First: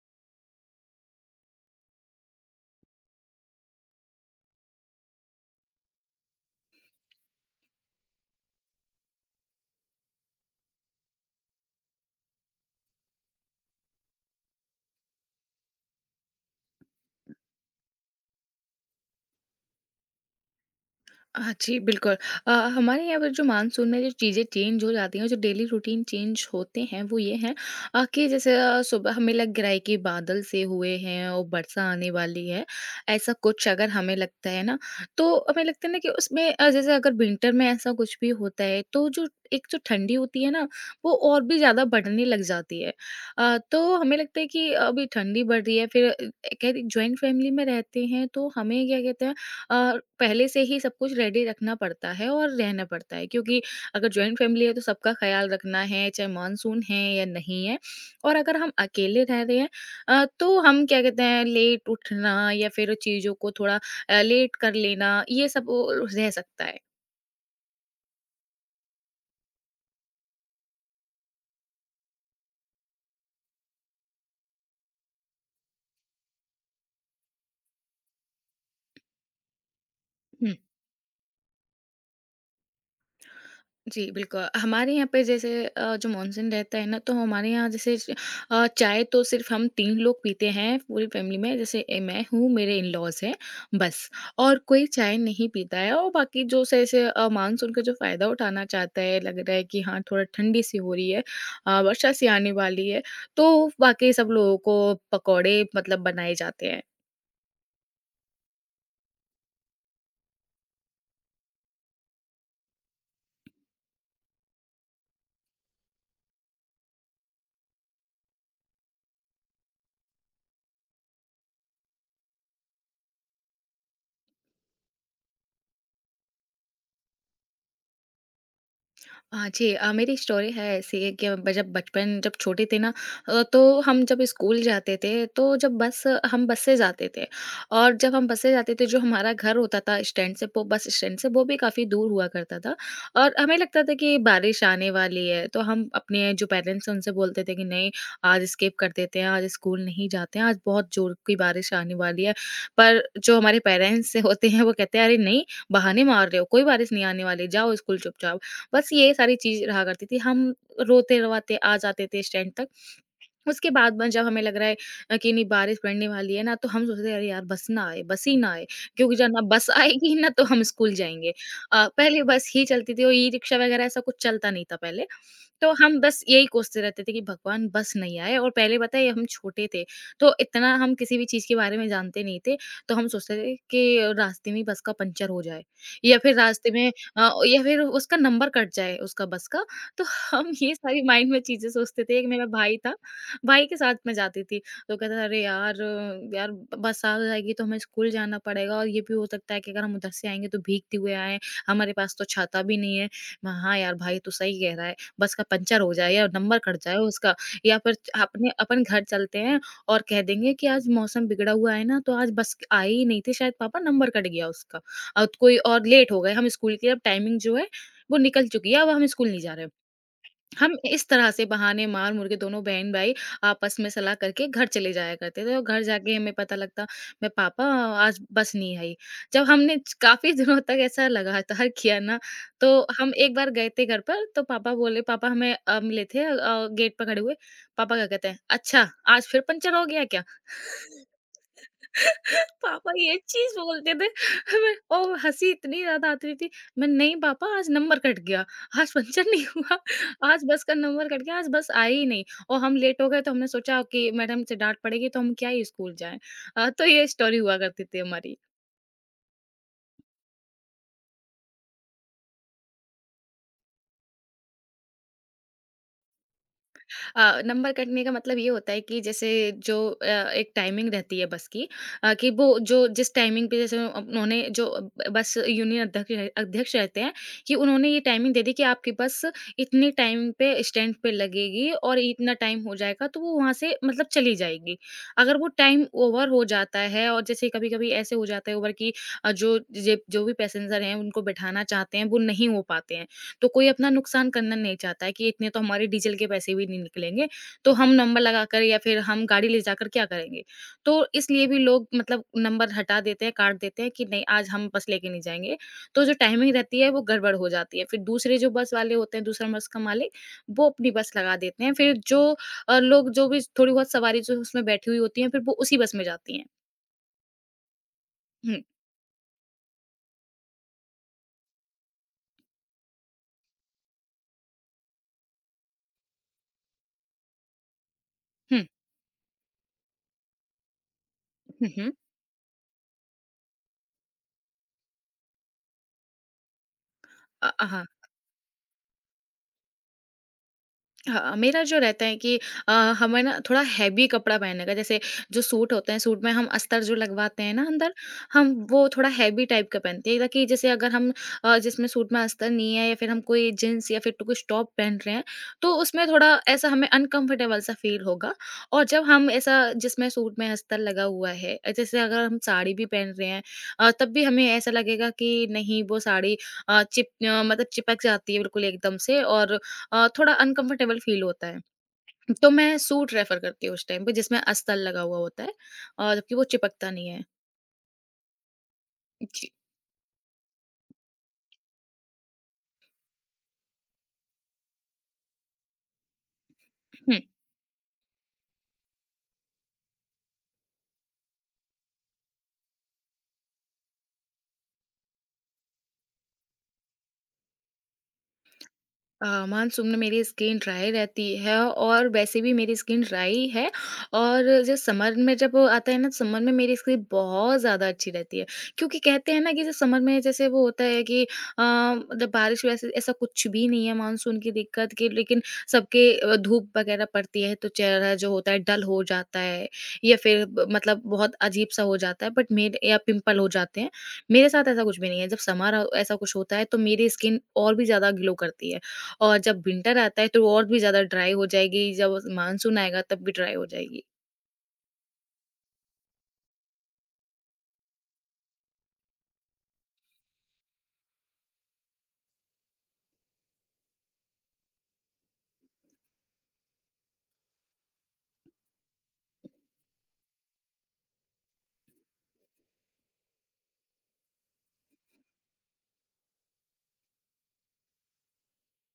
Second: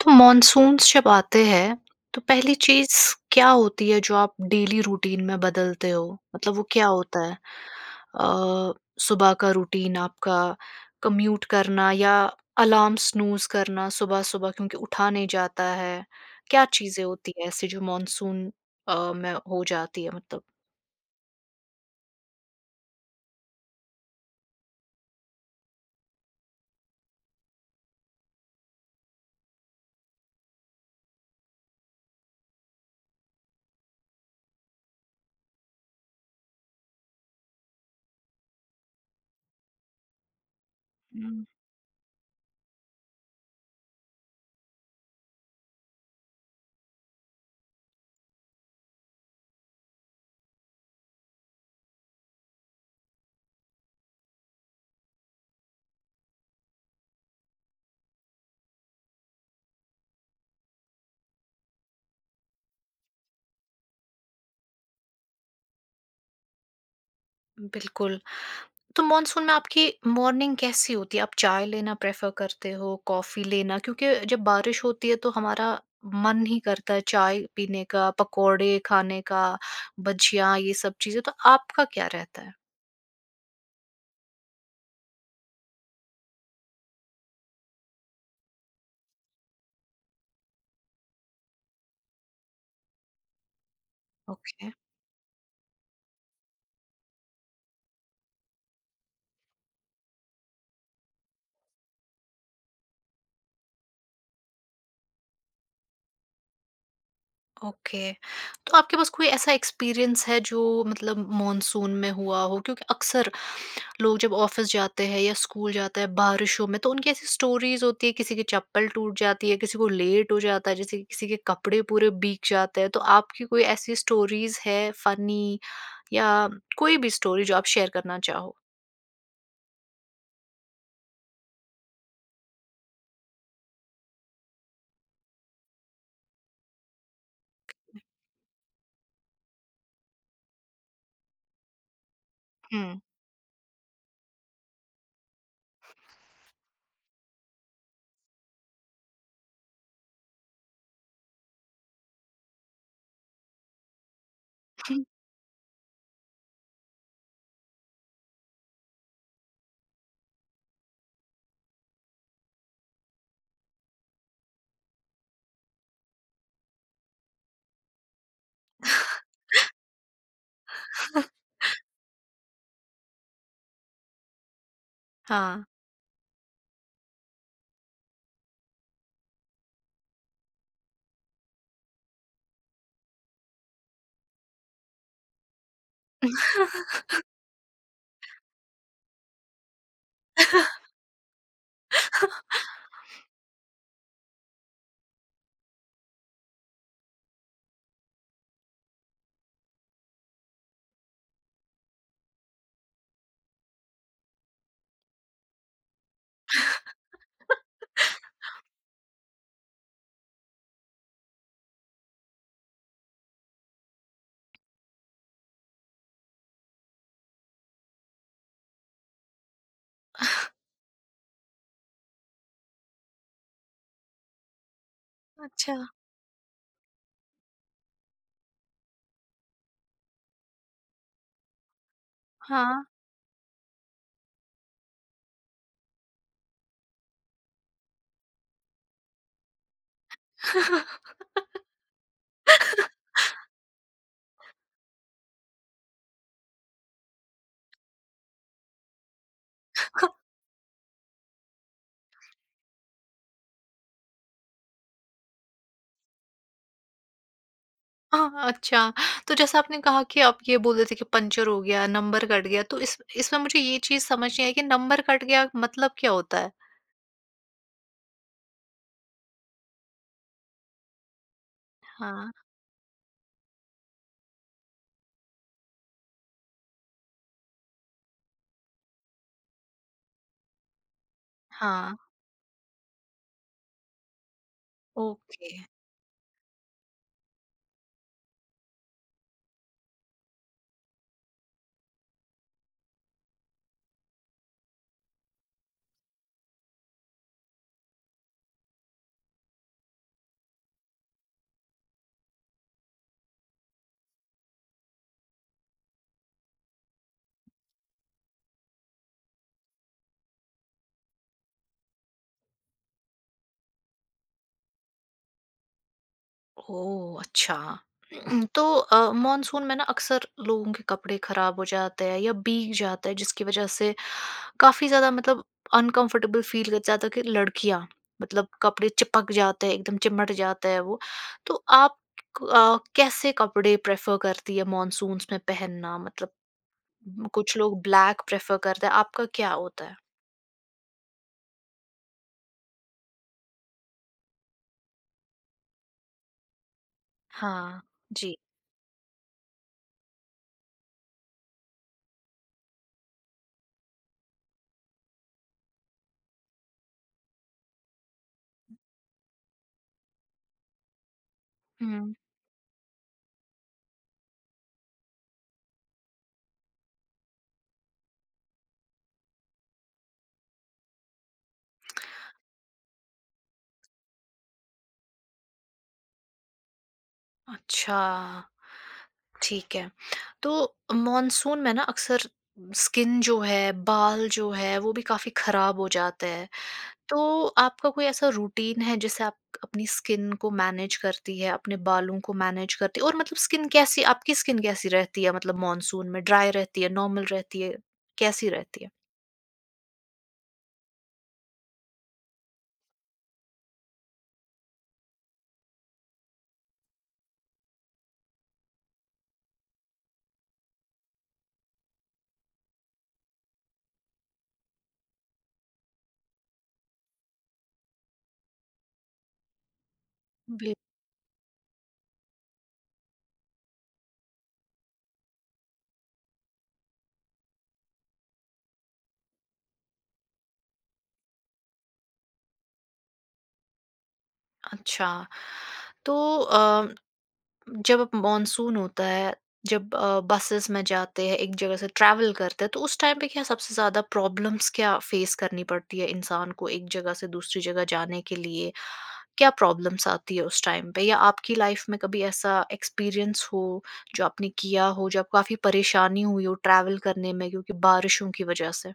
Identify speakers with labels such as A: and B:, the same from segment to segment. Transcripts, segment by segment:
A: तो मॉनसून्स जब आते हैं तो पहली चीज़ क्या होती है जो आप डेली रूटीन में बदलते हो? मतलब वो क्या होता है? अ, सुबह का रूटीन आपका कम्यूट करना या अलार्म स्नूज़ करना सुबह-सुबह क्योंकि उठा नहीं जाता है। क्या चीज़ें होती हैं ऐसी जो मॉनसून में हो जाती है मतलब?
B: हाँ जी, बिल्कुल। अ, हमारे यहाँ पर जो मानसून में जो चीज़ें चेंज हो जाती हैं, जो डेली रूटीन चेंज होते हैं, वो ये हैं कि जैसे सुबह हमें लग रहा है कि बादल से हुए हैं और वर्षा आने वाली है, ऐसा कुछ अगर हमें लगता है ना, तो हमें लगता है ना कि उसमें जैसे अगर विंटर में ऐसा कुछ भी होता है, तो जो एक जो ठंडी होती है ना, वो और भी ज़्यादा बढ़ने लग जाती है। तो हमें लगता है कि अभी ठंडी बढ़ रही है, फिर क्या ज्वाइंट फैमिली में रहते हैं, तो हमें क्या कहते हैं अ, पहले से ही सब कुछ रेडी रखना पड़ता है और रहना पड़ता है क्योंकि अगर जॉइंट फैमिली है तो सबका ख़्याल रखना है, चाहे मानसून है या नहीं है। और अगर हम अकेले रह रहे हैं तो हम क्या कहते हैं लेट उठना या फिर चीज़ों को थोड़ा लेट कर लेना ये सब रह सकता है।
A: बिल्कुल। तो मॉनसून में आपकी मॉर्निंग कैसी होती है? आप चाय लेना प्रेफ़र करते हो, कॉफ़ी लेना? क्योंकि जब बारिश होती है तो हमारा मन ही करता है चाय पीने का, पकौड़े खाने का, भजिया
B: हुँ।
A: ये सब चीज़ें, तो आपका क्या रहता है?
B: जी, बिल्कुल। हमारे यहाँ पे जैसे जो मानसून रहता है ना, तो हमारे यहाँ जैसे चाय तो सिर्फ़ हम तीन लोग पीते हैं पूरी फ़ैमिली में। जैसे मैं हूँ, मेरे इन-लॉज़ हैं, बस। और
A: ओके।
B: कोई चाय नहीं पीता है और बाकी जो स ऐसे मानसून का जो फ़ायदा उठाना चाहता है, लग रहा है कि हाँ, थोड़ा ठंडी-सी हो रही है वर्षा-सी आने वाली है, तो वाक़ई सब लोगों को पकौड़े मतलब बनाए जाते हैं।
A: ओके। तो आपके पास कोई ऐसा एक्सपीरियंस है जो मतलब मॉनसून में हुआ हो? क्योंकि अक्सर लोग जब ऑफ़िस जाते हैं या स्कूल जाते हैं बारिशों में तो उनकी ऐसी स्टोरीज़ होती है किसी की चप्पल टूट जाती है, किसी को लेट हो जाता है, जैसे कि किसी के कपड़े पूरे भीग जाते हैं। तो आपकी कोई ऐसी स्टोरीज़ है फ़नी या कोई भी स्टोरी जो आप शेयर करना चाहो?
B: हाँ जी, मेरी स्टोरी है ऐसी है कि ब जब बचपन जब छोटे थे ना, तो हम जब स्कूल जाते थे तो जब बस हम बस से जाते थे, और जब हम बस से जाते थे जो हमारा घर होता था स्टैंड से वो बस स्टैंड से वो भी काफ़ी दूर हुआ करता था।
A: हुँ।
B: और हमें लगता था कि बारिश आने वाली है तो हम अपने जो पेरेंट्स हैं उनसे बोलते थे कि नहीं, आज स्किप कर देते हैं, आज स्कूल नहीं जाते हैं, आज बहुत जोर की बारिश आने वाली है। पर जो हमारे पेरेंट्स होते हैं वो कहते हैं अरे नहीं, बहाने मार रहे हो, कोई बारिश नहीं आने वाली, जाओ स्कूल चुपचाप। बस ये सारी चीज़ रहा करती थी। हम रोते-रवाते आ जाते थे स्टैंड तक। उसके बाद में जब हमें लग रहा है कि नहीं बारिश पड़ने वाली है ना, तो हम सोचते थे अरे यार बस ना आए, बस ही ना आए, क्योंकि जब ना बस आएगी ना तो हम स्कूल जाएँगे। पहले बस ही चलती थी और ई-रिक्शा वगैरह ऐसा कुछ चलता नहीं था पहले।
A: हाँ।
B: तो हम बस यही कोसते रहते थे कि भगवान बस नहीं आए, और पहले पता है हम छोटे थे, तो इतना हम किसी भी चीज़ के बारे में जानते नहीं थे, तो हम सोचते थे कि रास्ते में ही बस का पंचर हो जाए या फिर रास्ते में या फिर उसका नंबर कट जाए उसका बस का, तो हम ये सारी माइंड में चीज़ें सोचते थे। एक मेरा भाई था, भाई के साथ मैं जाती थी, तो कहता था अरे यार, यार बस आ जाएगी तो हमें स्कूल जाना पड़ेगा, और ये भी हो सकता है कि अगर हम उधर से आएँगे तो भीगते हुए आएँ, हमारे पास तो छाता भी नहीं है। मैं हाँ यार भाई तू सही कह रहा है। बस का पंचर हो जाए या नंबर कट जाए उसका, या फिर अपन घर चलते हैं और कह देंगे कि आज मौसम बिगड़ा हुआ है ना तो आज बस आई ही नहीं थी, शायद पापा नंबर कट गया उसका, और कोई और लेट हो गए, हम स्कूल की अब टाइमिंग जो है वो निकल चुकी है, अब हम स्कूल नहीं जा रहे। हम इस तरह से बहाने मार-मुर के दोनों बहन-भाई आपस में सलाह करके घर चले जाया करते थे, और
A: अच्छा,
B: घर जाके हमें पता लगता, मैं पापा आज बस नहीं आई। जब हमने च काफ़ी दिनों तक ऐसा लगातार किया ना,
A: हाँ।
B: तो हम एक बार गए थे घर पर तो पापा बोले, पापा हमें मिले थे गेट पर खड़े हुए, पापा क्या कहते हैं, "अच्छा, आज फिर पंचर हो गया क्या?" पापा ये चीज़ बोलते थे। हमें और हँसी इतनी ज़्यादा आती थी। मैं नहीं पापा आज नंबर कट गया, आज पंचर नहीं हुआ, आज बस का नंबर कट गया, आज बस आई ही नहीं। और हम लेट हो गए तो हमने सोचा कि मैडम से डाँट पड़ेगी तो हम क्या ही स्कूल जाएँ। तो ये स्टोरी हुआ करती थी
A: हाँ,
B: हमारी।
A: अच्छा। तो जैसा आपने कहा कि आप ये बोल रहे थे कि पंचर हो गया, नंबर कट गया, तो इस इसमें मुझे ये चीज़ समझ नहीं आई कि नंबर कट गया मतलब क्या होता है?
B: नंबर कटने का मतलब ये होता है कि जैसे जो एक टाइमिंग रहती है बस की,
A: हाँ,
B: कि वो जो जिस टाइमिंग पे जैसे उन्होंने जो बस यूनियन अध्यक्ष रहते हैं कि उन्होंने ये टाइमिंग दे दी कि आपकी बस इतने टाइम पे स्टैंड पे लगेगी
A: हाँ,
B: और इतना टाइम हो जाएगा तो वो वहां से मतलब चली जाएगी। अगर
A: ओके।
B: वो टाइम ओवर हो जाता है, और जैसे कभी कभी ऐसे हो जाता है ओवर कि जो जो भी पैसेंजर हैं उनको बिठाना चाहते हैं वो नहीं हो पाते हैं, तो कोई अपना नुकसान करना नहीं चाहता है कि इतने तो हमारे डीजल के पैसे भी नहीं निकलेंगे, तो हम नंबर लगाकर या फिर हम गाड़ी ले जाकर क्या करेंगे? तो इसलिए भी लोग मतलब नंबर हटा देते हैं, काट देते हैं कि नहीं, आज हम बस लेके नहीं जाएँगे। तो जो टाइमिंग रहती है वो गड़बड़ हो जाती है। फिर दूसरे जो बस वाले होते हैं, दूसरा बस का मालिक, वो अपनी बस लगा देते हैं। फिर जो लोग जो भी थोड़ी बहुत सवारी जो उसमें बैठी हुई होती हैं, फिर वो उसी बस में जाती हैं।
A: ओह! अच्छा। तो
B: हुँ,
A: मानसून में ना अक्सर लोगों के कपड़े खराब हो जाते हैं या भीग जाते हैं जिसकी वज़ह से काफ़ी ज़्यादा मतलब अनकम्फर्टेबल फ़ील कर ज़्यादा कि लड़कियाँ मतलब
B: हुँ,
A: कपड़े चिपक जाते हैं, एकदम चिमट जाते हैं वो। तो
B: हुँ, हुँ।
A: आप कैसे कपड़े प्रेफ़र करती है मानसून्स में पहनना? मतलब कुछ लोग
B: हाँ।
A: ब्लैक प्रेफ़र करते हैं, आपका क्या होता है?
B: हाँ, मेरा जो रहता है कि अ, हमें ना थोड़ा हैवी कपड़ा पहनने का, जैसे जो सूट होते हैं सूट में हम अस्तर जो लगवाते हैं ना
A: हाँ।
B: अंदर,
A: जी।
B: हम वो थोड़ा हैवी टाइप का पहनते हैं, ताकि जैसे अगर हम जिसमें सूट में अस्तर नहीं है या फिर हम कोई जींस या फिर तो कुछ टॉप पहन रहे हैं तो उसमें थोड़ा ऐसा हमें अनकंफर्टेबल सा फील होगा। और जब हम ऐसा जिसमें सूट में अस्तर लगा हुआ है, जैसे
A: हुँ।
B: अगर हम साड़ी भी पहन रहे हैं, तब भी हमें ऐसा लगेगा कि नहीं वो साड़ी मतलब चिपक जाती है बिल्कुल एकदम से, और थोड़ा अनकंफर्टेबल फ़ील होता है। तो मैं सूट रेफ़र करती हूँ उस टाइम पे जिसमें अस्तर लगा हुआ होता है, जबकि वो चिपकता नहीं है।
A: अच्छा।
B: जी।
A: ठीक है। तो मॉनसून में ना अक्सर स्किन जो है, बाल जो है, वो भी काफ़ी खराब हो जाते हैं। तो आपका कोई ऐसा रूटीन है जिससे आप अपनी स्किन को मैनेज करती है, अपने बालों को मैनेज करती है और मतलब स्किन कैसी आपकी स्किन कैसी रहती है मतलब मॉनसून में? ड्राई रहती है, नॉर्मल रहती है, कैसी रहती है?
B: मानसून में मेरी स्किन ड्राई रहती है, और वैसे भी मेरी स्किन ड्राई है। और जो समर में जब वो आता है ना, समर में मेरी स्किन बहुत ज़्यादा अच्छी रहती है, क्योंकि कहते हैं ना कि जैसे समर में जैसे वो होता है कि मतलब बारिश वैसे ऐसा कुछ भी नहीं है मानसून की दिक्कत की, लेकिन सबके धूप वगैरह पड़ती है तो चेहरा जो होता है डल हो जाता है, या फिर
A: बिल
B: मतलब बहुत अजीब सा हो जाता है, बट मेरे या पिंपल हो जाते हैं, मेरे साथ ऐसा कुछ भी नहीं है। जब समर ऐसा कुछ होता है तो मेरी स्किन और भी ज़्यादा ग्लो करती है, और जब विंटर आता है तो और भी ज़्यादा ड्राई हो जाएगी, जब मानसून आएगा तब भी ड्राई हो जाएगी।
A: अच्छा। तो अ जब मानसून होता है, जब बसेस में जाते हैं, एक जगह से ट्रैवल करते हैं, तो उस टाइम पे क्या सबसे ज़्यादा प्रॉब्लम्स क्या फेस करनी पड़ती है इंसान को एक जगह से दूसरी जगह जाने के लिए? क्या प्रॉब्लम्स आती है उस टाइम पे? या आपकी लाइफ में कभी ऐसा एक्सपीरियंस हो, जो आपने किया हो, जो आपको काफ़ी परेशानी हुई हो ट्रैवल करने में क्योंकि बारिशों की वजह से?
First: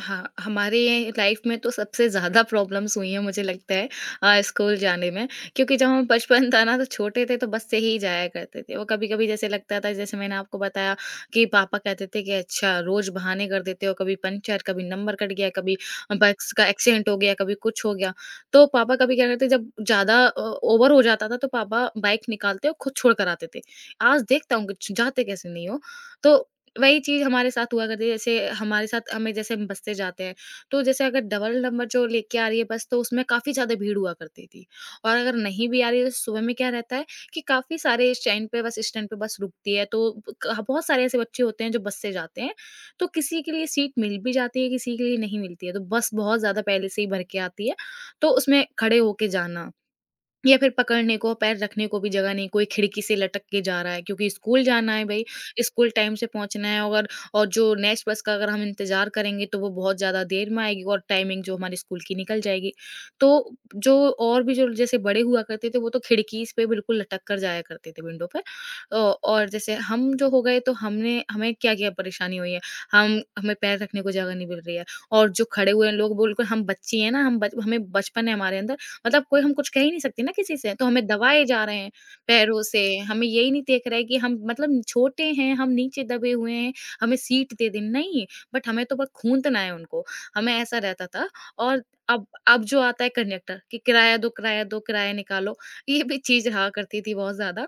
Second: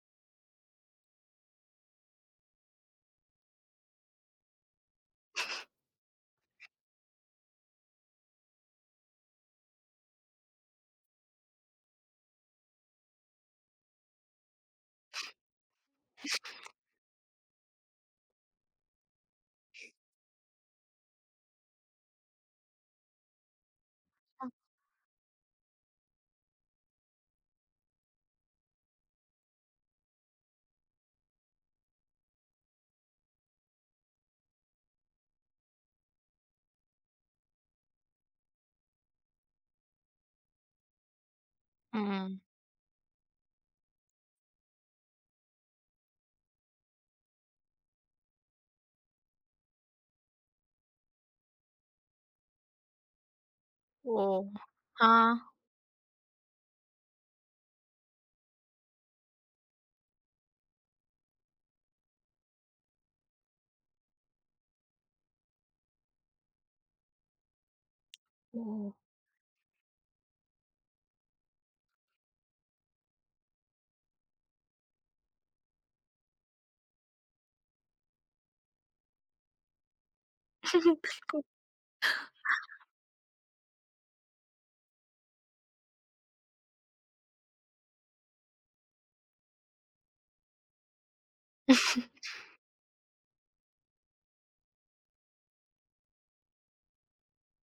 B: हाँ, हमारे लाइफ में तो सबसे ज़्यादा प्रॉब्लम्स हुई हैं मुझे लगता है स्कूल जाने में, क्योंकि जब हम बचपन था ना तो छोटे थे तो बस से ही जाया करते थे। वो कभी-कभी जैसे लगता था, जैसे मैंने आपको बताया कि पापा कहते थे कि अच्छा रोज़ बहाने कर देते हो, कभी पंचर, कभी नंबर कट गया, कभी बस का एक्सीडेंट हो गया, कभी कुछ हो गया। तो पापा कभी क्या करते, जब ज़्यादा ओवर हो जाता था तो पापा बाइक निकालते और खुद छोड़ कर आते थे। आज देखता हूँ कि जाते कैसे नहीं हो। तो वही चीज़ हमारे साथ हुआ करती है, जैसे हमारे साथ हमें जैसे हम बस से जाते हैं, तो जैसे अगर डबल नंबर जो लेके आ रही है बस, तो उसमें काफ़ी ज़्यादा भीड़ हुआ करती थी। और अगर नहीं भी आ रही है, तो सुबह में क्या रहता है कि काफ़ी सारे स्टैंड पे बस रुकती है, तो क हाँ, बहुत सारे ऐसे बच्चे होते हैं जो बस से
A: हुँ।
B: जाते हैं, तो किसी के लिए सीट मिल भी जाती है, किसी के लिए नहीं मिलती है, तो बस बहुत ज़्यादा पहले से ही भर के आती है, तो उसमें खड़े होके जाना। या फिर पकड़ने को, पैर रखने को भी जगह नहीं, कोई खिड़की से लटक के जा रहा है, क्योंकि
A: ओह!
B: स्कूल जाना है भई,
A: हाँ।
B: स्कूल टाइम से पहुँचना है, और जो नेक्स्ट बस का अगर हम इंतज़ार करेंगे तो वो बहुत ज़्यादा देर में आएगी और टाइमिंग जो हमारे स्कूल की निकल जाएगी। तो जो और भी जो जैसे बड़े हुआ करते थे वो तो खिड़कीज़ पे बिल्कुल लटक कर जाया करते थे विंडो पे।
A: ओह!
B: अ, और जैसे हम जो हो गए तो हमने हमें क्या-क्या परेशानी हुई है, हम हमें पैर रखने को जगह नहीं मिल रही है और जो खड़े हुए हैं लोग बिल्कुल हम बच्चे हैं ना, हम बच हमें बचपन है हमारे अंदर। मतलब कोई हम कुछ कह ही नहीं सकते ना किसी से, तो हमें दबाए जा रहे हैं पैरों से, हमें यही नहीं देख रहा है कि हम मतलब छोटे हैं, हम नीचे दबे हुए हैं, हमें सीट दे दें, नहीं, बट हमें तो बस खूंदना है उनको, हमें ऐसा रहता था। और अब अब जो आता है कंडक्टर कि किराया दो, किराया दो, किराया निकालो, ये भी चीज़ रहा करती थी बहुत ज़्यादा।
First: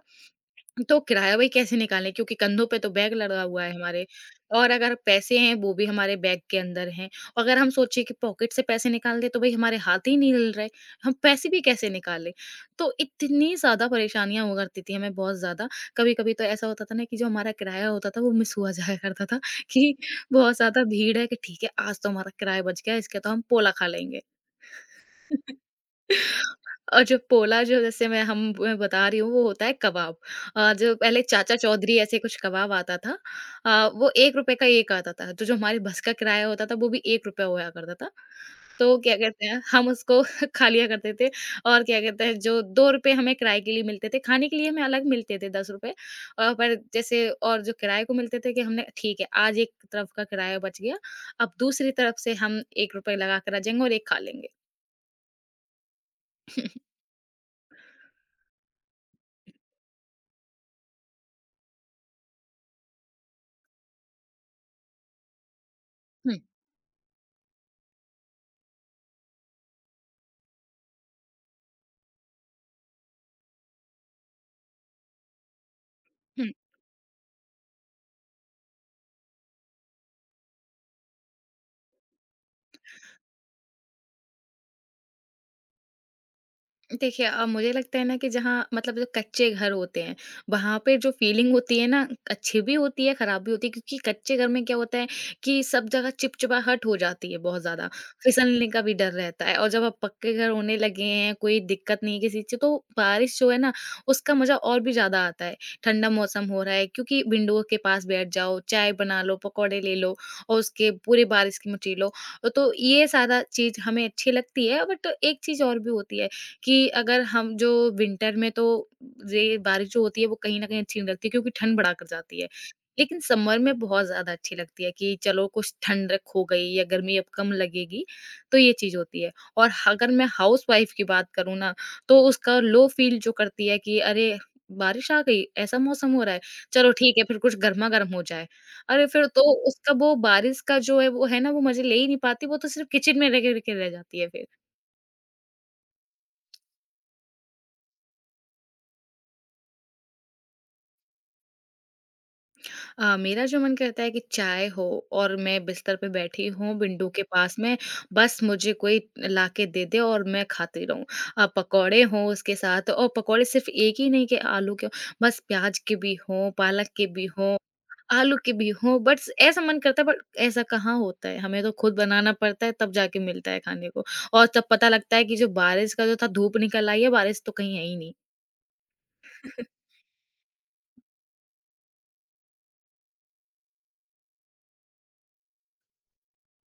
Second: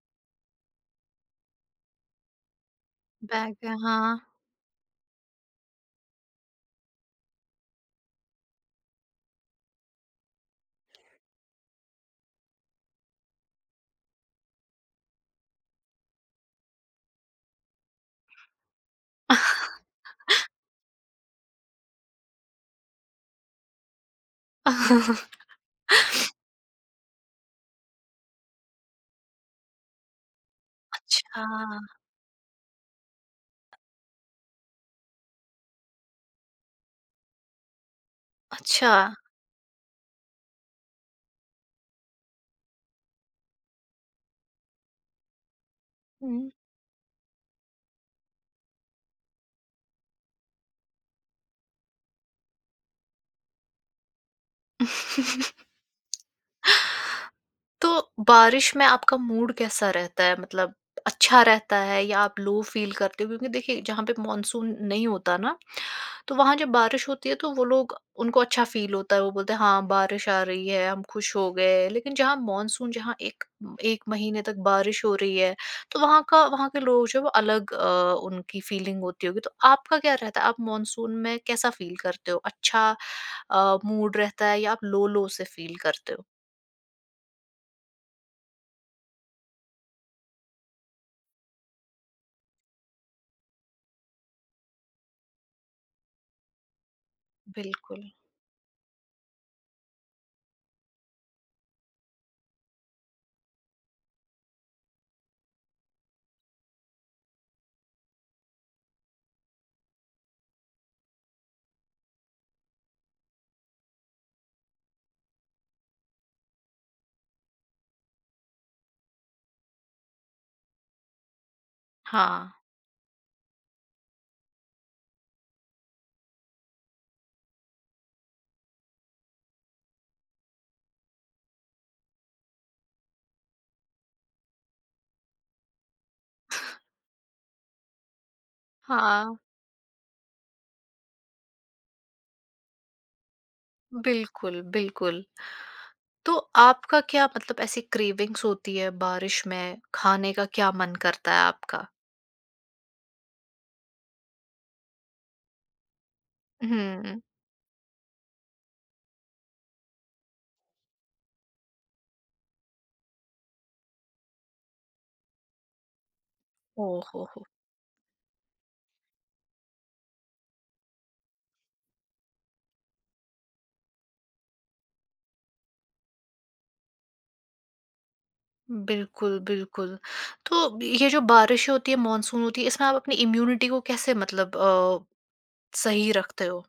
B: तो किराया वही कैसे निकालें क्योंकि कंधों पे तो बैग लगा
A: बैग
B: हुआ है
A: है,
B: हमारे।
A: हाँ।
B: और अगर पैसे हैं वो भी हमारे बैग के अंदर हैं। और अगर हम सोचिए कि पॉकेट से पैसे निकाल दें तो भाई हमारे हाथ ही नहीं हिल रहे। हम पैसे भी कैसे निकालें। तो इतनी ज़्यादा परेशानियां हुआ करती थी हमें बहुत ज़्यादा। कभी कभी तो ऐसा होता था ना कि जो हमारा किराया होता था वो मिस हुआ जाया करता था कि बहुत ज़्यादा भीड़ है कि ठीक है आज तो हमारा किराया बच गया इसके तो हम पोला खा लेंगे। और जो पोला जो जैसे मैं बता रही हूँ वो होता है कबाब। जो पहले
A: अच्छा।
B: चाचा चौधरी ऐसे कुछ कबाब आता था। वो ₹1 का 1 आता था। तो जो हमारी बस का किराया होता था वो भी ₹1 हुआ करता था।
A: अच्छा।
B: तो क्या कहते हैं हम उसको खा लिया करते थे। और क्या कहते हैं जो ₹2 हमें किराए के लिए मिलते थे, खाने के लिए हमें अलग मिलते थे ₹10।
A: हुँ।
B: पर जैसे और जो किराए को मिलते थे कि हमने ठीक है आज एक तरफ का किराया बच गया, अब दूसरी तरफ से हम ₹1 लगा कर आ जाएँगे और 1 खा लेंगे।
A: तो बारिश में आपका मूड कैसा रहता है? मतलब अच्छा रहता है या आप लो फ़ील करते हो? क्योंकि देखिए जहाँ पे मॉनसून नहीं होता ना, तो वहाँ जब बारिश होती है तो वो लोग उनको अच्छा फ़ील होता है। वो बोलते हैं हाँ, बारिश आ रही है, हम खुश हो गए। लेकिन जहाँ मॉनसून जहाँ 1 1 महीने तक बारिश हो रही है, तो
B: हुँ।
A: वहाँ के लोग जो है वो अलग उनकी फ़ीलिंग होती होगी। तो आपका क्या रहता है? आप मॉनसून में कैसा फ़ील करते हो? अच्छा मूड रहता है या आप लो-लो से फ़ील करते हो?
B: देखिए, मुझे लगता है ना कि जहाँ मतलब जो कच्चे घर होते हैं वहाँ पे जो फीलिंग होती है ना अच्छी भी होती है खराब भी होती है क्योंकि कच्चे घर में क्या होता है कि सब जगह चिपचिपाहट हो जाती है बहुत ज्यादा।
A: बिल्कुल,
B: फिसलने का भी डर रहता है और जब आप पक्के घर होने लगे हैं कोई दिक्कत नहीं है किसी चीज तो बारिश जो है ना उसका मजा और भी ज्यादा आता है। ठंडा मौसम हो रहा है क्योंकि विंडो के पास बैठ जाओ चाय बना लो पकौड़े ले लो और उसके पूरे बारिश की मची लो। तो ये सारा चीज हमें अच्छी लगती है बट एक चीज और भी होती है कि अगर हम जो विंटर में तो ये बारिश जो होती है वो कहीं न कहीं अच्छी नहीं लगती क्योंकि ठंड बढ़ा कर जाती
A: हाँ,
B: है। लेकिन समर में बहुत ज़्यादा अच्छी लगती है कि चलो कुछ ठंडक हो गई या गर्मी अब कम लगेगी, तो ये चीज़ होती है। और ह अगर मैं हाउसवाइफ़ की बात करूँ ना, तो उसका लो फ़ील जो करती है कि अरे! बारिश आ गई, ऐसा मौसम हो रहा है, चलो ठीक है फिर कुछ गरमा-गरम हो जाए। अरे! फिर
A: हाँ,
B: तो उसका वो बारिश का जो है वो है ना वो मज़े ले ही नहीं पाती, वो तो सिर्फ़ किचन में रह कर के रह जाती है फिर।
A: बिल्कुल, बिल्कुल। तो आपका क्या मतलब ऐसी क्रेविंग्स होती है बारिश में, खाने का क्या मन करता है आपका?
B: मेरा जो मन करता है कि चाय हो और मैं बिस्तर पे बैठी हूँ विंडो
A: हुँ,
B: के पास में, बस मुझे कोई लाके दे दे और मैं खाती रहूँ। पकौड़े हों उसके साथ और पकौड़े सिर्फ़ एक ही नहीं कि आलू के हों, बस प्याज के भी हों, पालक
A: ओह
B: के
A: हो,
B: भी
A: हो!
B: हों, आलू के भी हों, बट ऐसा मन करता है बट ऐसा कहाँ होता है, हमें तो खुद बनाना पड़ता है तब जाके मिलता है खाने को। और तब पता लगता है कि जो बारिश का जो था धूप निकल आई है, बारिश तो कहीं है ही नहीं।
A: बिल्कुल, बिल्कुल। तो ये जो बारिश होती है, मॉनसून होती है, इसमें आप अपनी इम्यूनिटी को कैसे मतलब सही रखते हो?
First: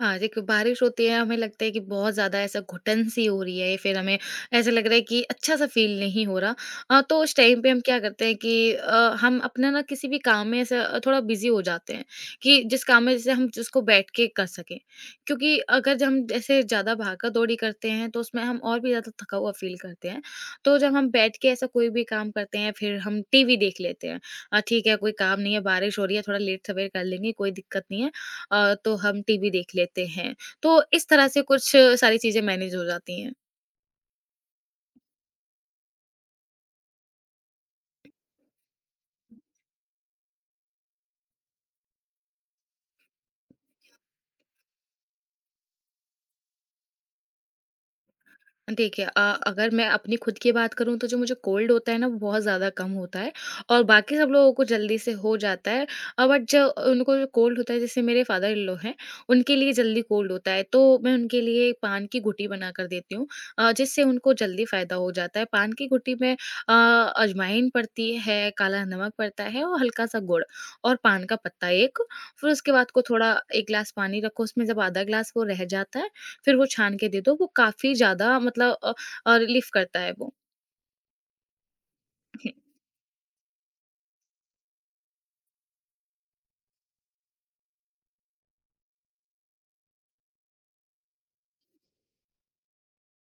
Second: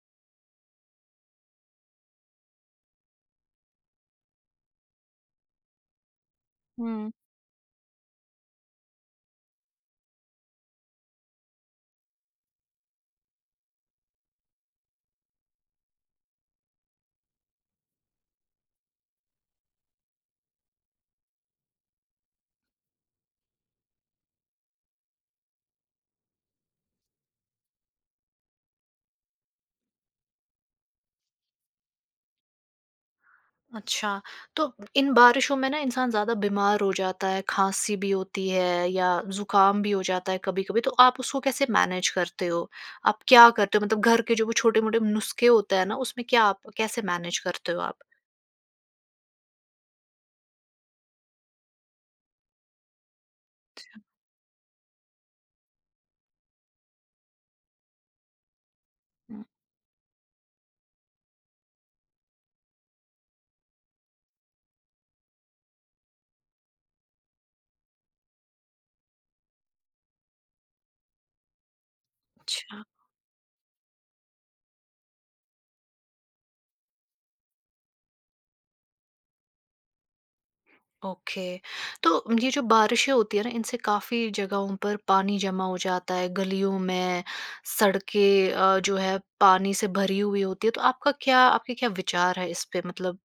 B: हाँ, देखो, बारिश होती है हमें लगता है कि बहुत ज़्यादा ऐसा घुटन सी हो रही है या फिर हमें ऐसा लग रहा है कि अच्छा-सा फ़ील नहीं हो रहा। तो उस टाइम पे हम क्या करते हैं कि हम अपना ना किसी भी काम में ऐसा थोड़ा बिज़ी हो जाते हैं कि जिस काम में जैसे हम जिसको बैठ के कर सकें। क्योंकि अगर जब हम जैसे ज़्यादा भागा-दौड़ी करते हैं तो उसमें हम और भी ज़्यादा थका हुआ फ़ील करते हैं। तो जब हम बैठ के ऐसा कोई भी काम करते हैं फिर हम टीवी देख लेते हैं। ठीक है कोई काम नहीं है, बारिश हो रही है, थोड़ा लेट-सवेर कर लेंगे, कोई दिक्कत नहीं है। तो हम टीवी देख लेते हैं। तो इस तरह से कुछ सारी चीज़ें मैनेज हो जाती हैं।
A: अच्छा, तो इन बारिशों में ना इंसान ज़्यादा बीमार हो जाता है, खाँसी भी होती है या ज़ुकाम भी हो जाता है कभी-कभी, तो आप उसको कैसे मैनेज करते हो? आप क्या करते हो? मतलब घर के जो वो छोटे-मोटे नुस्खे होते हैं ना, उसमें क्या आप कैसे मैनेज करते हो आप?
B: देखिए, अगर मैं अपनी खुद की बात करूँ तो जो मुझे कोल्ड होता है ना वो बहुत ज़्यादा कम होता है और बाकी सब लोगों को जल्दी से हो जाता है। बट जो उनको जो कोल्ड होता है जैसे मेरे फादर इन लॉ हैं
A: हुँ,
B: उनके लिए जल्दी कोल्ड होता है तो मैं उनके लिए पान की घुटी बना कर देती हूँ। जिससे उनको जल्दी फ़ायदा हो जाता है पान की घुटी में अजवाइन पड़ती है काला नमक पड़ता है और हल्का सा गुड़ और पान का पत्ता एक। फिर उसके
A: अच्छा।
B: बाद को थोड़ा एक गिलास पानी रखो उसमें जब आधा गिलास वो रह जाता है फिर वो छान के दे दो, वो काफ़ी ज़्यादा मतलब रिलीफ़ करता है वो।
A: ओके। तो ये जो बारिशें होती है ना इनसे काफ़ी जगहों पर पानी जमा हो जाता है गलियों में सड़कें जो है पानी से भरी हुई होती है तो आपका क्या आपके क्या विचार है इस पे मतलब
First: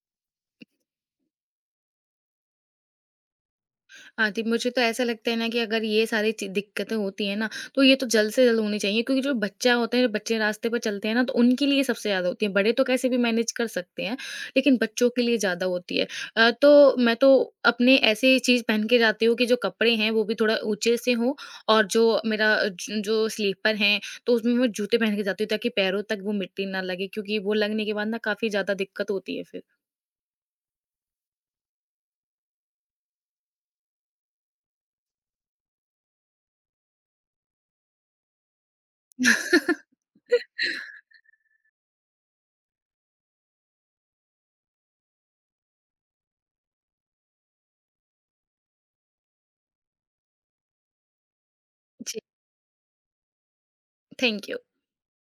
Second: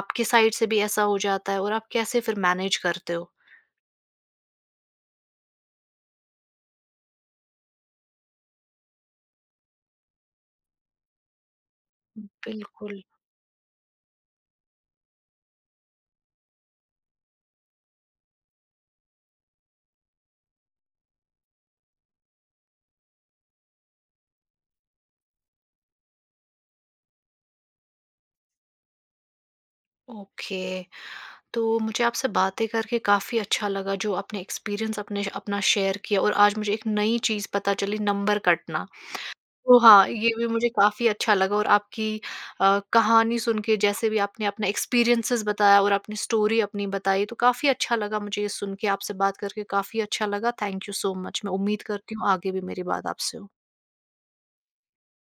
A: आपके साइड से भी ऐसा हो जाता है और आप कैसे फिर मैनेज करते हो
B: हाँ, जी, मुझे तो ऐसा लगता है ना कि अगर ये सारी चि दिक्कतें होती हैं ना, तो ये तो जल्द से जल्द होनी चाहिए क्योंकि जो बच्चा होते हैं, जो बच्चे रास्ते पे चलते हैं ना, तो उनके लिए सबसे ज़्यादा होती है। बड़े तो
A: बिल्कुल।
B: कैसे भी मैनेज कर सकते हैं, लेकिन बच्चों के लिए ज़्यादा होती है। तो मैं तो अपने ऐसी चीज़ पहन के जाती हूँ कि जो कपड़े हैं, वो भी थोड़ा ऊँचे से हों और जो मेरा ज जो स्लीपर हैं, तो उसमें मैं जूते पहन के जाती हूँ ताकि पैरों तक वो मिट्टी ना लगे क्योंकि वो लगने के बाद ना काफ़ी ज़्यादा दिक्कत होती है फिर।
A: ओके। तो मुझे आपसे बातें करके काफ़ी अच्छा लगा जो आपने एक्सपीरियंस अपने अपना शेयर किया और आज मुझे एक नई चीज़ पता चली नंबर कटना। तो हाँ, ये भी मुझे काफ़ी अच्छा लगा और आपकी कहानी सुन के जैसे भी आपने अपना एक्सपीरियंसेस बताया और आपने स्टोरी अपनी बताई तो काफ़ी अच्छा लगा मुझे ये सुन के। आपसे बात करके काफ़ी अच्छा लगा। Thank you so much. मैं उम्मीद करती
B: जी,
A: हूँ आगे भी मेरी बात आपसे हो।
B: Thank you.